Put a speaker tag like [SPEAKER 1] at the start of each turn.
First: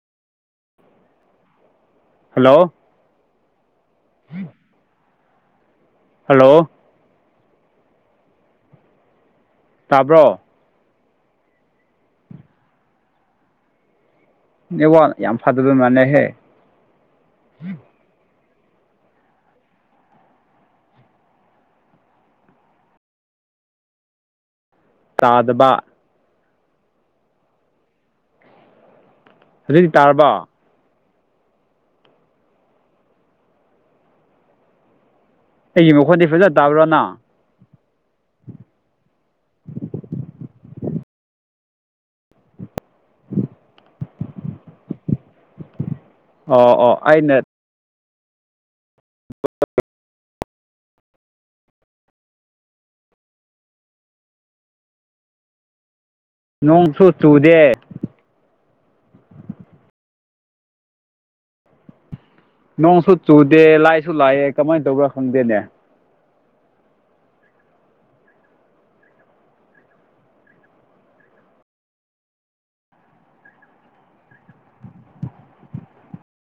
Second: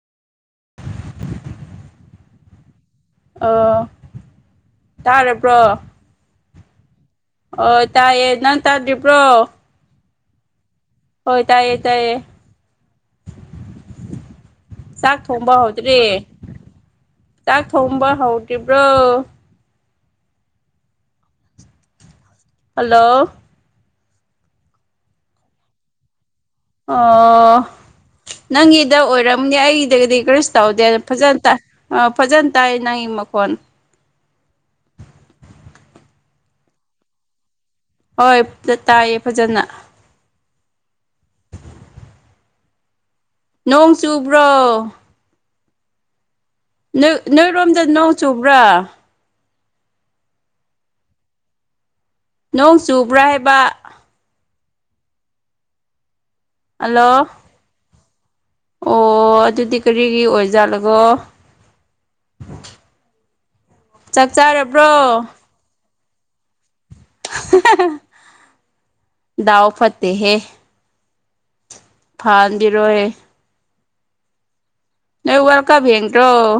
[SPEAKER 1] hello
[SPEAKER 2] ꯑꯥ ꯇꯥꯔꯕ꯭ꯔꯣ
[SPEAKER 1] hello
[SPEAKER 2] ꯑꯣ ꯇꯥꯏꯌꯦ ꯅꯪ ꯇꯥꯗ꯭ꯔꯤꯕ꯭ꯔꯣ
[SPEAKER 1] ꯇꯥꯕ꯭ꯔꯣ
[SPEAKER 2] ꯍꯣꯏ ꯇꯥꯏꯌꯦ ꯇꯥꯏꯌꯦ
[SPEAKER 1] ꯅꯦꯠꯋꯥꯛ
[SPEAKER 2] ꯆꯥꯛ
[SPEAKER 1] ꯌꯥꯝ
[SPEAKER 2] ꯊꯣꯡꯕ
[SPEAKER 1] ꯐꯗꯕ
[SPEAKER 2] ꯍꯧꯗ꯭ꯔꯤ
[SPEAKER 1] ꯃꯥꯜꯂꯦꯍꯦ
[SPEAKER 2] ꯆꯥꯛ ꯊꯣꯡꯕ ꯍꯧꯗ꯭ꯔꯤꯕ꯭ꯔꯣ ꯍꯜꯂꯣ
[SPEAKER 1] ꯇꯥꯗꯕ
[SPEAKER 2] ꯑꯣ ꯅꯪꯒꯤꯗ ꯑꯣꯏꯔꯝꯅꯤ
[SPEAKER 1] ꯍꯧꯖꯤꯛꯇꯤ
[SPEAKER 2] ꯑꯩꯒꯤꯗꯗꯤ
[SPEAKER 1] ꯇꯥꯔꯕꯣ
[SPEAKER 2] ꯀ꯭ꯔꯤꯁ ꯇꯧꯗꯦ ꯐꯖꯅ ꯇꯥ ꯑꯥ ꯐꯖꯅ ꯇꯥꯏ ꯅꯪꯒꯤ ꯃꯈꯣꯟ
[SPEAKER 1] ꯑꯩꯒꯤ ꯃꯈꯣꯟꯗꯤ ꯐꯖꯅ ꯇꯥꯕ꯭ꯔꯥ ꯅꯪ
[SPEAKER 2] ꯍꯣꯏ ꯗꯇꯌꯦ ꯐꯖꯅ ꯅꯣꯡ ꯆꯨꯕ꯭ꯔꯣ
[SPEAKER 1] ꯑꯣ ꯑꯣ
[SPEAKER 2] ꯅꯣꯏ
[SPEAKER 1] ꯑꯩꯅ
[SPEAKER 2] ꯅꯣꯏꯔꯣꯝꯗ ꯅꯣꯡ ꯆꯨꯕ꯭ꯔꯥ ꯅꯣꯡ ꯆꯨꯕ꯭ꯔꯥ ꯍꯥꯏꯕ
[SPEAKER 1] ꯅꯣꯡꯁꯨ
[SPEAKER 2] ꯍꯜꯂꯣ
[SPEAKER 1] ꯆꯨꯗꯦ
[SPEAKER 2] ꯑꯣ ꯑꯗꯨꯗꯤ ꯀꯔꯤꯒꯤ ꯑꯣꯏꯖꯥꯠꯂꯒꯣ
[SPEAKER 1] ꯅꯣꯡꯁꯨ ꯆꯨꯗꯦ ꯂꯥꯏꯁꯨ
[SPEAKER 2] ꯆꯥꯛ
[SPEAKER 1] ꯂꯥꯛꯑꯦ ꯀꯃꯥꯏꯅ
[SPEAKER 2] ꯆꯥꯔꯕ꯭ꯔꯣ
[SPEAKER 1] ꯇꯧꯕ꯭ꯔꯥ ꯈꯪꯗꯦꯅꯦ
[SPEAKER 2] ꯗꯥꯎ ꯐꯠꯇꯦ ꯍꯦ ꯐꯥꯍꯟꯕꯤꯔꯣꯍꯦ ꯅꯣꯢ ꯋꯥꯜ ꯀꯞ ꯌꯦꯡꯗ꯭ꯔꯣ